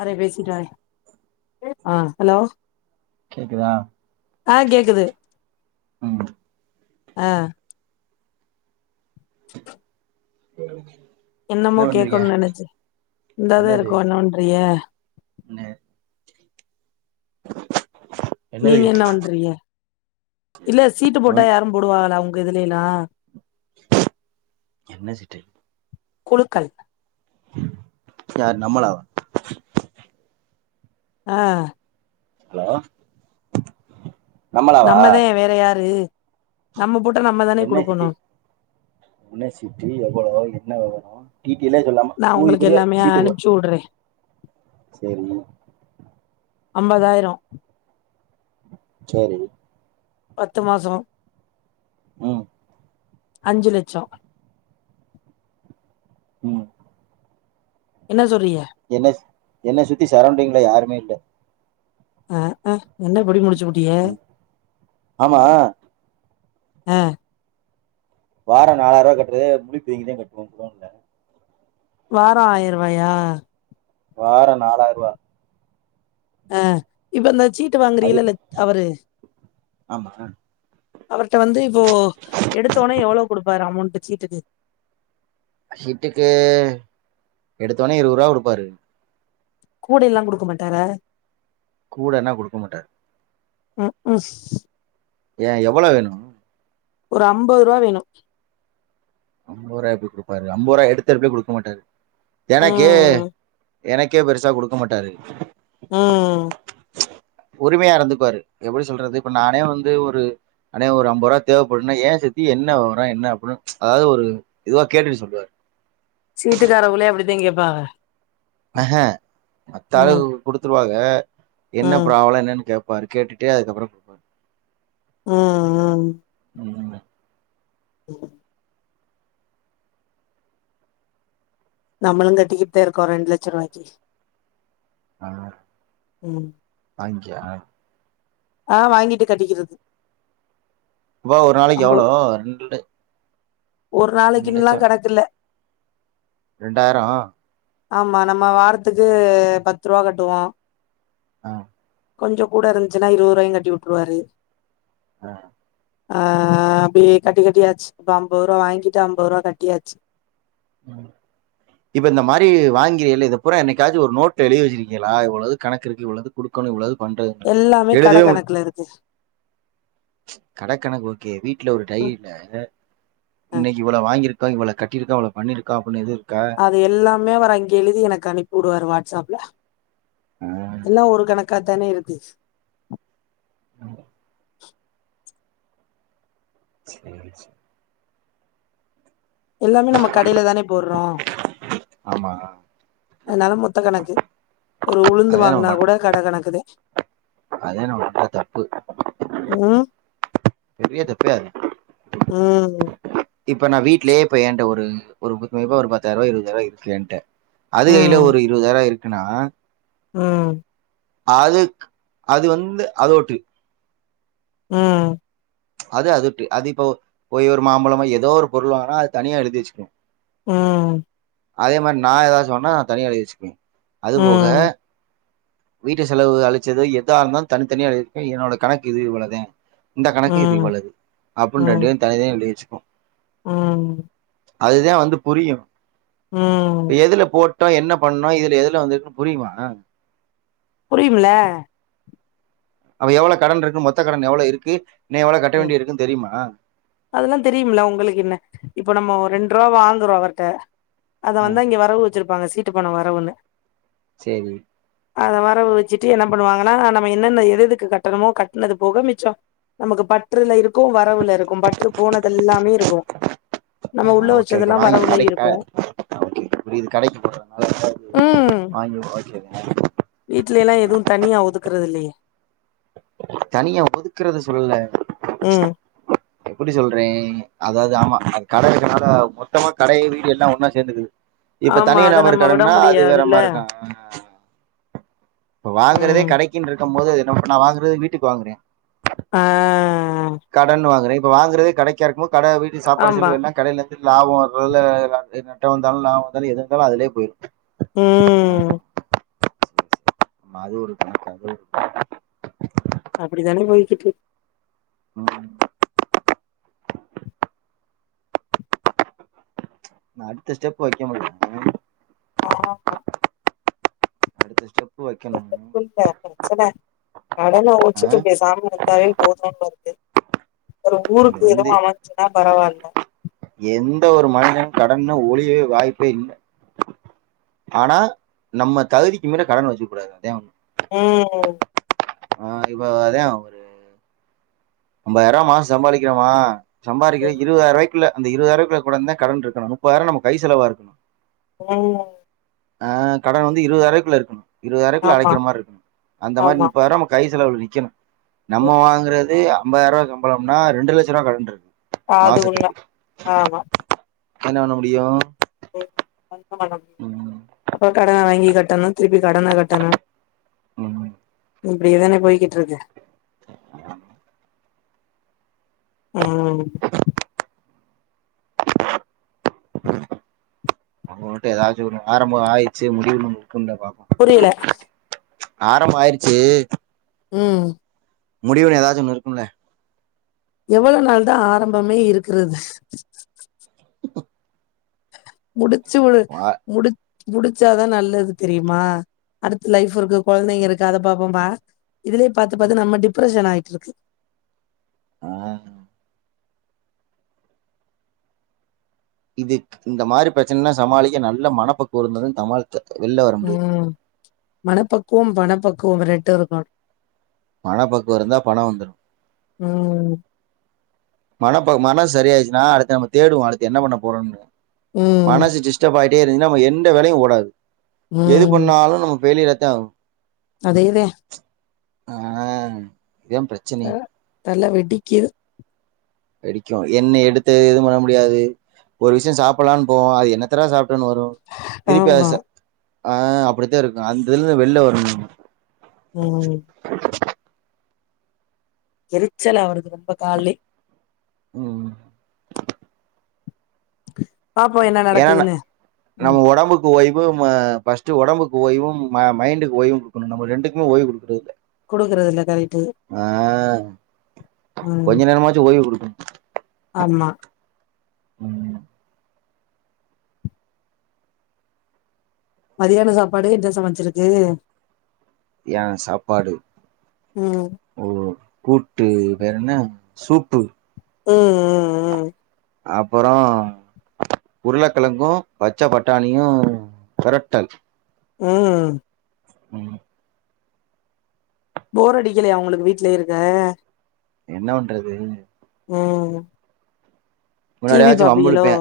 அற பேசிட்டாய் [unintelligible] ஆஹ் ஹலோ கேக்குதா ஆ கேக்குது உம் ஆஹ் [inaudible] உ என்னமோ கேகுன்னு நெனைச்ச இந்தாதா என்னது இருக்கோ என்ன பண்றீக என்ன [inaudible] என்னது நீங்க என்ன கேக்குறீங்க பண்றீங்க இல்ல சீட்டு போட்டா நோன் யாரு போடுவாஹலா உங்க இதுலிலா என்ன சிட்டு குழுக்கள் யாரு நம்மளா ஆஹ் ஹலோ நம்மளாவா நம்மதா வேற யாரு நம்ம போட்டா நம்ம தானே என்ன சிட்டி குடுக்கணு என்ன சிட்டி எவ்வளோ என்ன வெவரோ டீ நா உங்களுக்கு எல்லாமே அனுப்ச்சு உடறே செரிங்க அம்பதாயிர செரி பத்து மாசோ ம் அஞ்சு லெட்சொ ம் என்ன சொல்றீய என்ன என்ன சுத்தி சரௌண்டிங்ல யாருமே இல்ல அ அ என்ன புடி புடி ஆமா ஆ வார நாலாய்ருவா கட்றதே முழி பிதுங்கிதே கட்டுவோ குடோன்ல வாரொ ஆய்ருவாயா வாரொ நாலாய்ருவா ஆ இப்ப இந்த சீட்டு அது வாங்குறீயல்ல லத் அவரு ஆமா அவர்ட்ட வந்து இப்போ எடுத்த ஒன்னே எவ்வளோ குடுப்பாரு அமௌண்ட்டு சீட்டுக்கு சீட்டுக்கு எடுத்தோன்னே இருவருவா குடுப்பாரு கூட எல்லா குடுக்க மாட்டாரா கூடனா குடுக்க மாட்டா ம் ம் ஏ எவ்வளோ வேணு ஒரு அம்பத்ருவா வேணு அம்பருவா எப்டி குடுப்பாரு அம்பருவா எடுத்தெடுப்லே குடுக்க மாட்டாரு எனக்கு ம் எனக்கே பெருசா குடுக்க மாட்டாரு ம் உரிமையா இருந்துக்வாரு எப்டி சொல்றது இப்ப நானே வந்து ஒரு அண்ணே ஒரு ஐம்பருவா தேவப்படுனா ஏ சத்தி என்ன வெவரொ என்ன அப்டினு அதாவ்து ஒரு இதுவா கேட்டுட்டு சொல்வாரு சீட்டுக்காரவுலே அப்டித்தா கேப் பாக ஆஹ மத்தாளுவு குடுத்துருவா ஏ என்ன ம் ப்ராப்லொ என்னன்னு கேப் ப்பாரு கேட்டுட்டே அதுக்கப்புறோ ம் ம் ஒண்ணு இல்ல [unintelligible] நம்மளுங்க டித்தெட்டு இருக்கோ ரெண்டுலெட்ச ரூபாய்க்கு அ அஞ் யான் ஆ வாங்கிட்டு கட்டிக்கிறது இப்ப ஒரு நாளைக்கு நம்ப எவ்ளோ ரெண்டு ஒரு ரெண்டு நாளைக்குன்னல்லா லட்சோ கணக்கு இல்ல ரெண்டாயிரோ ஆமா நம்ம வாரத்துக்கு பத்துருவா கட்டுவோ ஆ கொஞ்ச கூட இருந்ச்னா இருவதுருவாயு கட்டி உட்ருவாரு ஆ ஆ அப்டியே கட்டி கட்டியாச்சு இப்ப அம்பதுருவா வாங்கிட்டு அம்பதுருவா கட்டியாச்சு இப்ப இந்த மாரி வாங்கிறீல இதப்பூரா என்னைக்காச்சு ஒரு நோட்ல எழுதி வச்சிருக்கிகளா இவ்ள இது கணக்கிருக்கு இவ்ள இது குடுக்கணு இவ்ள இது பண்றது எல்லாமே கட எழுதவே மா கணக்குல இருக்கு கடகணக்கு ஓகே வீட்ல ஒரு ம் டைரில அ இன்னைக்கு இவ்ள வாங்கிருக் இவ்ள கட்டிருக்கோ இவ்ளோ பண்ணிருக்கா அப்டின் எது அது எல்லாமே வர அங்கெ எழுதி எனக்கு அனுப்பி விடுவாரு வாட்ஸ்அப்ல ஆ எல்லாம் ஒரு கணக்கா தானே இருத்துச்சி [unintelligible] எல்லாமே நம்ம கடையில தானே போடுறோம் ஆமா அதனால மொத்த கணக்கு ஒரு உளுந்து வாங்குனா கூட கடை கணக்குதா அதா எனோட [unintelligible] தப்பு ம் பெரிய தப்பே அதா ம் இப்ப நா வீடலயே போய் ஏண்ட ஒ ரு ஒரு குத்துமதிப்பா ஒரு பத்தாயிரூபா இருபதாயிரரூபா இருக்கலன்ட்ட அது கையில ம் ஒரு இருபதாயிரம் இருக் நா ம் அதுக் அது வந்து அதோட்டு ம் அது அது அது இப்ப போய் ஒரு மாம்பழமோ ஏதோ ஒரு பொருள் வாங்குனா அது தனியா எழுதி வச்சுக்கணு ம் அதே மாரி நா ஏதாவது சொன்னா தனியா எழுதி வச்சுகுங்க அது போக ம் வீட்டு செலவு அழிச்சது எதாருந்தாளு தனித்தனியா எழுதியிருக்க என்னோட கணக்கு இது இவ்ளத இந்த இது ம் போலது அப்புன் ம் ரெண்டையு தனிதனியா எழுதி வெச் ம் அதுதே வந்து புரியு இப்ப ம் எதுல போட் டு என்ன பண்ணோ இதுல எதுல வந்துருக்குன்னு புரியுமா புரியுமில்ல அப்ப எவ்ளோ கடன் இருக்கு மொத்த கடன் எவ்ளோ இருக்கு இன்னு எவ்ளோ கட்ட உம் வேண்டி இருக்குன்னு தெரியுமா அதெல்லா தெரியும் இல்ல உங்களுக்கு என்ன இப்ப நம்ம ரெண்டு ருவா வாங்கறோ அவர்ட்ட அத ஆ வந்தா இங்க வரவு வச்சிருப் ப்பாங்க சீட்டு பண வரவுன்னு செரி அத வரவு வச்சுட்டு என்ன பண்ணுவாங்கன்னா நம்ம என்னென்ன எதுஎதுக்கு கட்டணுமோ கட்னது போக மிச்ச நமக்கு பட் ருல்ல இருக் க்கு வரவுல இருக்கு பற்று போனதெல்லாமே இருக்கு நம்ம உள்ள ஓகே ஓகே வச்சதெல்லாம் வாங்கி வரவுல கடைக்கு இருக்கு ஓகே புரியுது கடைக்கு போடுறதுனால உம் வாங்கி ஓகே வீட்ல எல்லா எதுவு தனியா ஒதுக்குறது இல்லையே தனியா ஒதுக்குறத சொல்லல ம் எப்டி சொல்றேன் அதாவது ஆமா அது கடை இருக்கனால மொத்தமா கடைய வீடு எல்லா ஒன்னா சேந்துக்குது இப்ப ஆமா தனி அத நபர் நம்ம விட கடன்னா அது வேற முடியாதுல்ல மாரி இருக்கு ஆஹ் இப்ப வாங்கறதே ம் கடைக்கினு இருக்கும் போது இப்ப நா வாங்க றது இப்ப வீட்டுக்கு வாங்குறே ஆஹ் கடன் வாங்குறே இப்ப வாங்குறதே கடைக்கா இருக்குமோது கட வீட்டு சாப்பாடு ஆமா செலவு எல்லா கடையில இருந்து லாப வரு இல்ல நட்டம் வந்தாலு லாப வந்தாலு எது வந்தாலு அதுலே போயிடு ம் ஆமா அது ஒரு கணக்கு அது ஒரு கணக்கு அப்டித்தானே போய்கிட்டுரு உம் நா அடுத்த ஸ்டெப் வக்க முடியு ம் ஆஹ் அடுத்த ஸ்டெப் வைக்கணு எங்க ஸ்கூல்ல ப்ரச்சன கடன ஆ ஒலிச்சிட்டு பேசாம இருந்தாலே போதுன்னு இருக்கு ஒரு அது ஊருக்கு வந்து இதுவு அமஞ்ச்சுன்னா பரவால்ல எந்த ஒரு மனிதனும் கடன ஒளியவே வாய்ப்பே இல்ல ஆனா நம்ம தகுதிக்கு மீற கடன் வச்சுக்க கூடாது அதே உண் உம் ஆஹ் இப்ப அதா ஒரு அம்பதாயிரோ மாசோ சம்பாரிக்கிறமா சம்பாதிக்கிற இருவதாயிருவா இல்லே அந்த இருவதாயிருவாகுலடந்தா கடன் இருக்கணு முப்பதாயிரம் நம்ம கை செலவா இருக்கணு ம் ஆ கடன் வந்து இருவதாயிரம்ரூபாக்குள்ள இருக்கணு இருவதாயிருபாக்குள்ள ஆமா அடைக்கிற மாரி இருக்கனு அந்த மாரி ஆமா முப்பதாயிரூவா நம்ம கை செலவுல நிக்கணு நம்ம ம் வாங்குறது அம்பதாயிருவா சம்பளம்னா ரெண்டு லட்ச ரூவா கடன் இருக்கு அது உண்மை மாசத்துக்கு ஆமா என்ன பண்ண முடியு ஓ அன் [unintelligible] [unintelligible] அப்ப கடன வாங்கி கட்டணும் திருப்பி கடன கட்டணும் ம் இப்படியே தானே போய்கிட்டு இருக்கு ஆ [inaudible] ம் அவங்க கிட்ட ஏதாச்சு ஒன்னு ஆரம்போ ஆய்ச்சு முடிவுனு ஒண்ணு உண்ட பாப்போ புரியல [unintelligible] ஆரம்பாயிருச்சு ம் முடிவுன்னு ஏதாச்சு ஒண்ணு இருக்கும்ல்ல எவ்ளோ நாள் தா ஆரம்பமே இருக்கறது ப முடு ச்சுபுடுவ முடி முடிச்சாதா நல்லது தெரியுமா அடுத்து லைஃப் இருக்கு கொழந்தைங்க இருக்கு அத பாப்போமா இதுலே பாத்து பாத்து நம்ம டிப்ரஷன் ஆயிட்டிருக்கு ஆ இதே இந்த மாரி பிரச்சனனா சமாளிக்க நல்ல மனப்பக்குவ இருந்தா தான் சமாளி ம் மனப்பக்குவம் வணப்பக் கோவ ரெட்டு இருக்கா மண பக்குவ இருந்தா பண வந்துரு ம் மனப்ப மனோ சரி மணப்பக் மன சரிஆயிடுச்சுனா அடுத்து நம்ம தேடுவோ அடுத்து என்ன பண்ண போறோம்னு ம் மனசு டிஸ்டர்ப் ஆய் இப்பிடியே இருந்துச்சுனா அப்பர எந்த வேலயு ஓடாது எது ம் பண்ணாலு நம்ம ஃபெயிலியர் தாவு அதேதே ஆ இதான் பிரச்சனையே தல வெடிக்குது வெடிக்கு என்ன எடுத்து எது பண்ண முடியாது ஒரு விஷய சாப்படலான்னு போவோ அது என்னத்தடா சாப் வரு திருப்பி அது ஆமா ச ஆ அப்படித்தா இருக்கு அந்த இதுலந்து வெளிவ வரணு நீ ம் எரிச்சலா வருது ரொம்ப காலலே ம் பாப்போ என்ன ஏனா ந நடக்குதுன்னு ம் நம்ம ஒடம்புக்கு ஓய் போ ம பர்ஸ்ட் ஒடம்புக்கு ஓய்வும் ம மைண்டுக்கு ஓய்வு கொடுக்குனு நம்ம ரெண்டுக்குமே ஓய்வு கொடுக்குறதுல குடுக்குறது இல்ல கரெக்ட்டு ஆஹ் ம் கொஞ்ச நேரமாச்சு ஓய்வு குடுக்னு ஆமா ம் மதியான சாப்பாடு என்ன சமச்சிருக்கு ஏ சாப்பாடு ம் ஓ கூட்டு பேரேன்ன சூப்பு ம் ம் ம் அப்பறம் உருளக்கெழங்கும் பச்சை பட்டாணியும் பெரட்டல் ம் ம் போரடிக்கலயா உங்களுக்கு வீட்லயே இருக்க என்ன பண்றது ம் டிவி முன்னாடியாச்சு பாப்பீகளோ வம்புளிப்பே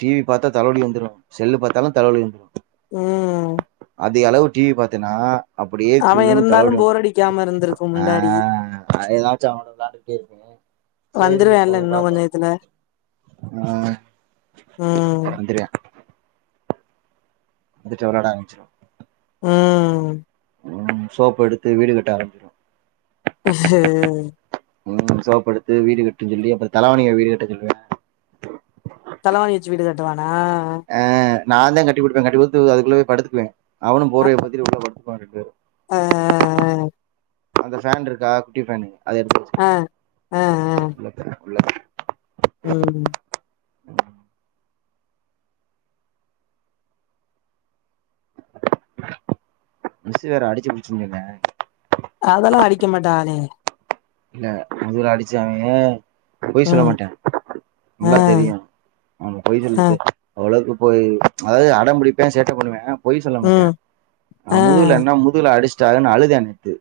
டி வி பாத்தா தலவலி வந்துரு செல்லு பாத்தாலு தலவலி வந்துரு ம் அதிகளவு டி வி பாத்தின்னா அப்படியே அவ கிர்ருனு இருந்தாலு தலவலி வந்துடு போர் அடிக்காம இருந்திருக்கு ஆ முன்னாடி ஏதாச்சு அவங்களோ விளாண்டுக்கிட்டே இருப்பே சேரி இப்போ வந்துருவேன்ல இன்னு பாப்போ கொஞ்ச நேரத்துல ஆ ம் வந்திருயா வந்துட்டு வெளயாட ஆரமுச்சுரு ம் உ சோப்ப எடுத்து வீடு கட்ட ஆரம்ப்சிடு உ சோப்படுத்து வீடு கட்டன்னு சொல்லி அப்புற தலவாணில வீடு கட்ட சொல்லுவ தலவானி வச்சு வீடு கட்டுவா ஆ நாந்தா கட்டி கொடுப்பே கட்டி கொடுத்து அதுக்குள்ள போய் படுத்துக்குவே அவனும் போர்வய போத்திட்டு உள்ள ப பாருக்கு ஆ ஆ ஆ அந்த ஃபேன் இருக்கா குட்டி ஃபேன் அத எடுத்து அ வெச்சுக்குங்க அ அ அ [inaudible] உள்ள ம் மிஸ்சு வேற அடிச்சு புடிச்சின் சொன்னே அதெல்லா அடிக்க மாட்டாகளே இல்ல முதுகுல அடிச்சாங்கே பொய் சொல்ல ம் மாட்டே அ நல்லா தெரியு அவ பொய் அ சொல்றது அவ்ளக்கு பொய் அதாது அடம்பிடிப்பே சேட்ட பண்ணுவே பொய் சொல்ல மாட்டே ம் ஆ அ முதுகுல என்ன முதுல அடிச் சிட்டாங்கன் அழுதே நேத்து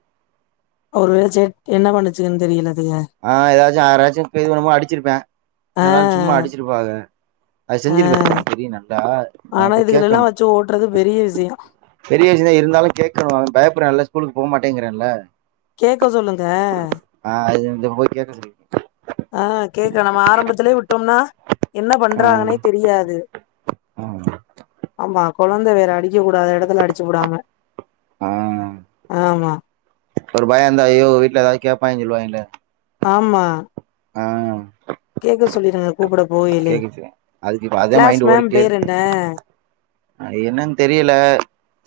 ஒருவே சேட் என்ன பண்ணுச்சுங்கனு தெரியல அதுக ஆ எதா யாரயாச்சி தீவிரமா அடிச்சிருப்பே அ இல்லனா சும்மா அடிச்சிருப்பாக அத செஞ்சுருப்பே அ எனக்கு தெரியு நல்லா நா ஆனா போய் கேக்கணு இதுகளெல்லாம் வச்சு ஓட்டுறது பெரிய விஷயம் பெரிய விஷயந்தா இருந்தாலு கேக்கணு அவ பய ப்டறான்ல ஸ்கூலுக்கு போக மாட்டேங்கிறான்ல கேக்க சொல்லுங்க இப்ப போய் கேக்க சொல்லி ஆ கேக்க நாம ஆரம்பத்துலயே உட் டோம்னா என்ன ஆ பண்றாங்கனே தெரியாது ஆ ஆமா கொழந்த வேற அடிக்க கூடாத எடத்துல அடிச்சு புடாங்க ஆ ஒரு பய இருந்தா ஐயோ வீட்ல எதாது கேப்பாய்ங் சொல்லுவாய்ங்கலே ஆமா ஆ கேக்க சொல்லிருங்க கூப்புட போகையிலே கேக்குச்சு அதுக்கு இப்ப அதா கிளாஸ் மைண்டு மேம் ஓடிய்ட்டே பேர் இருக் என்ன அ என்னன் தெரியல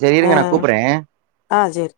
செரி ஆ இருங்க நா கூப்புர்றே ஆ சேர்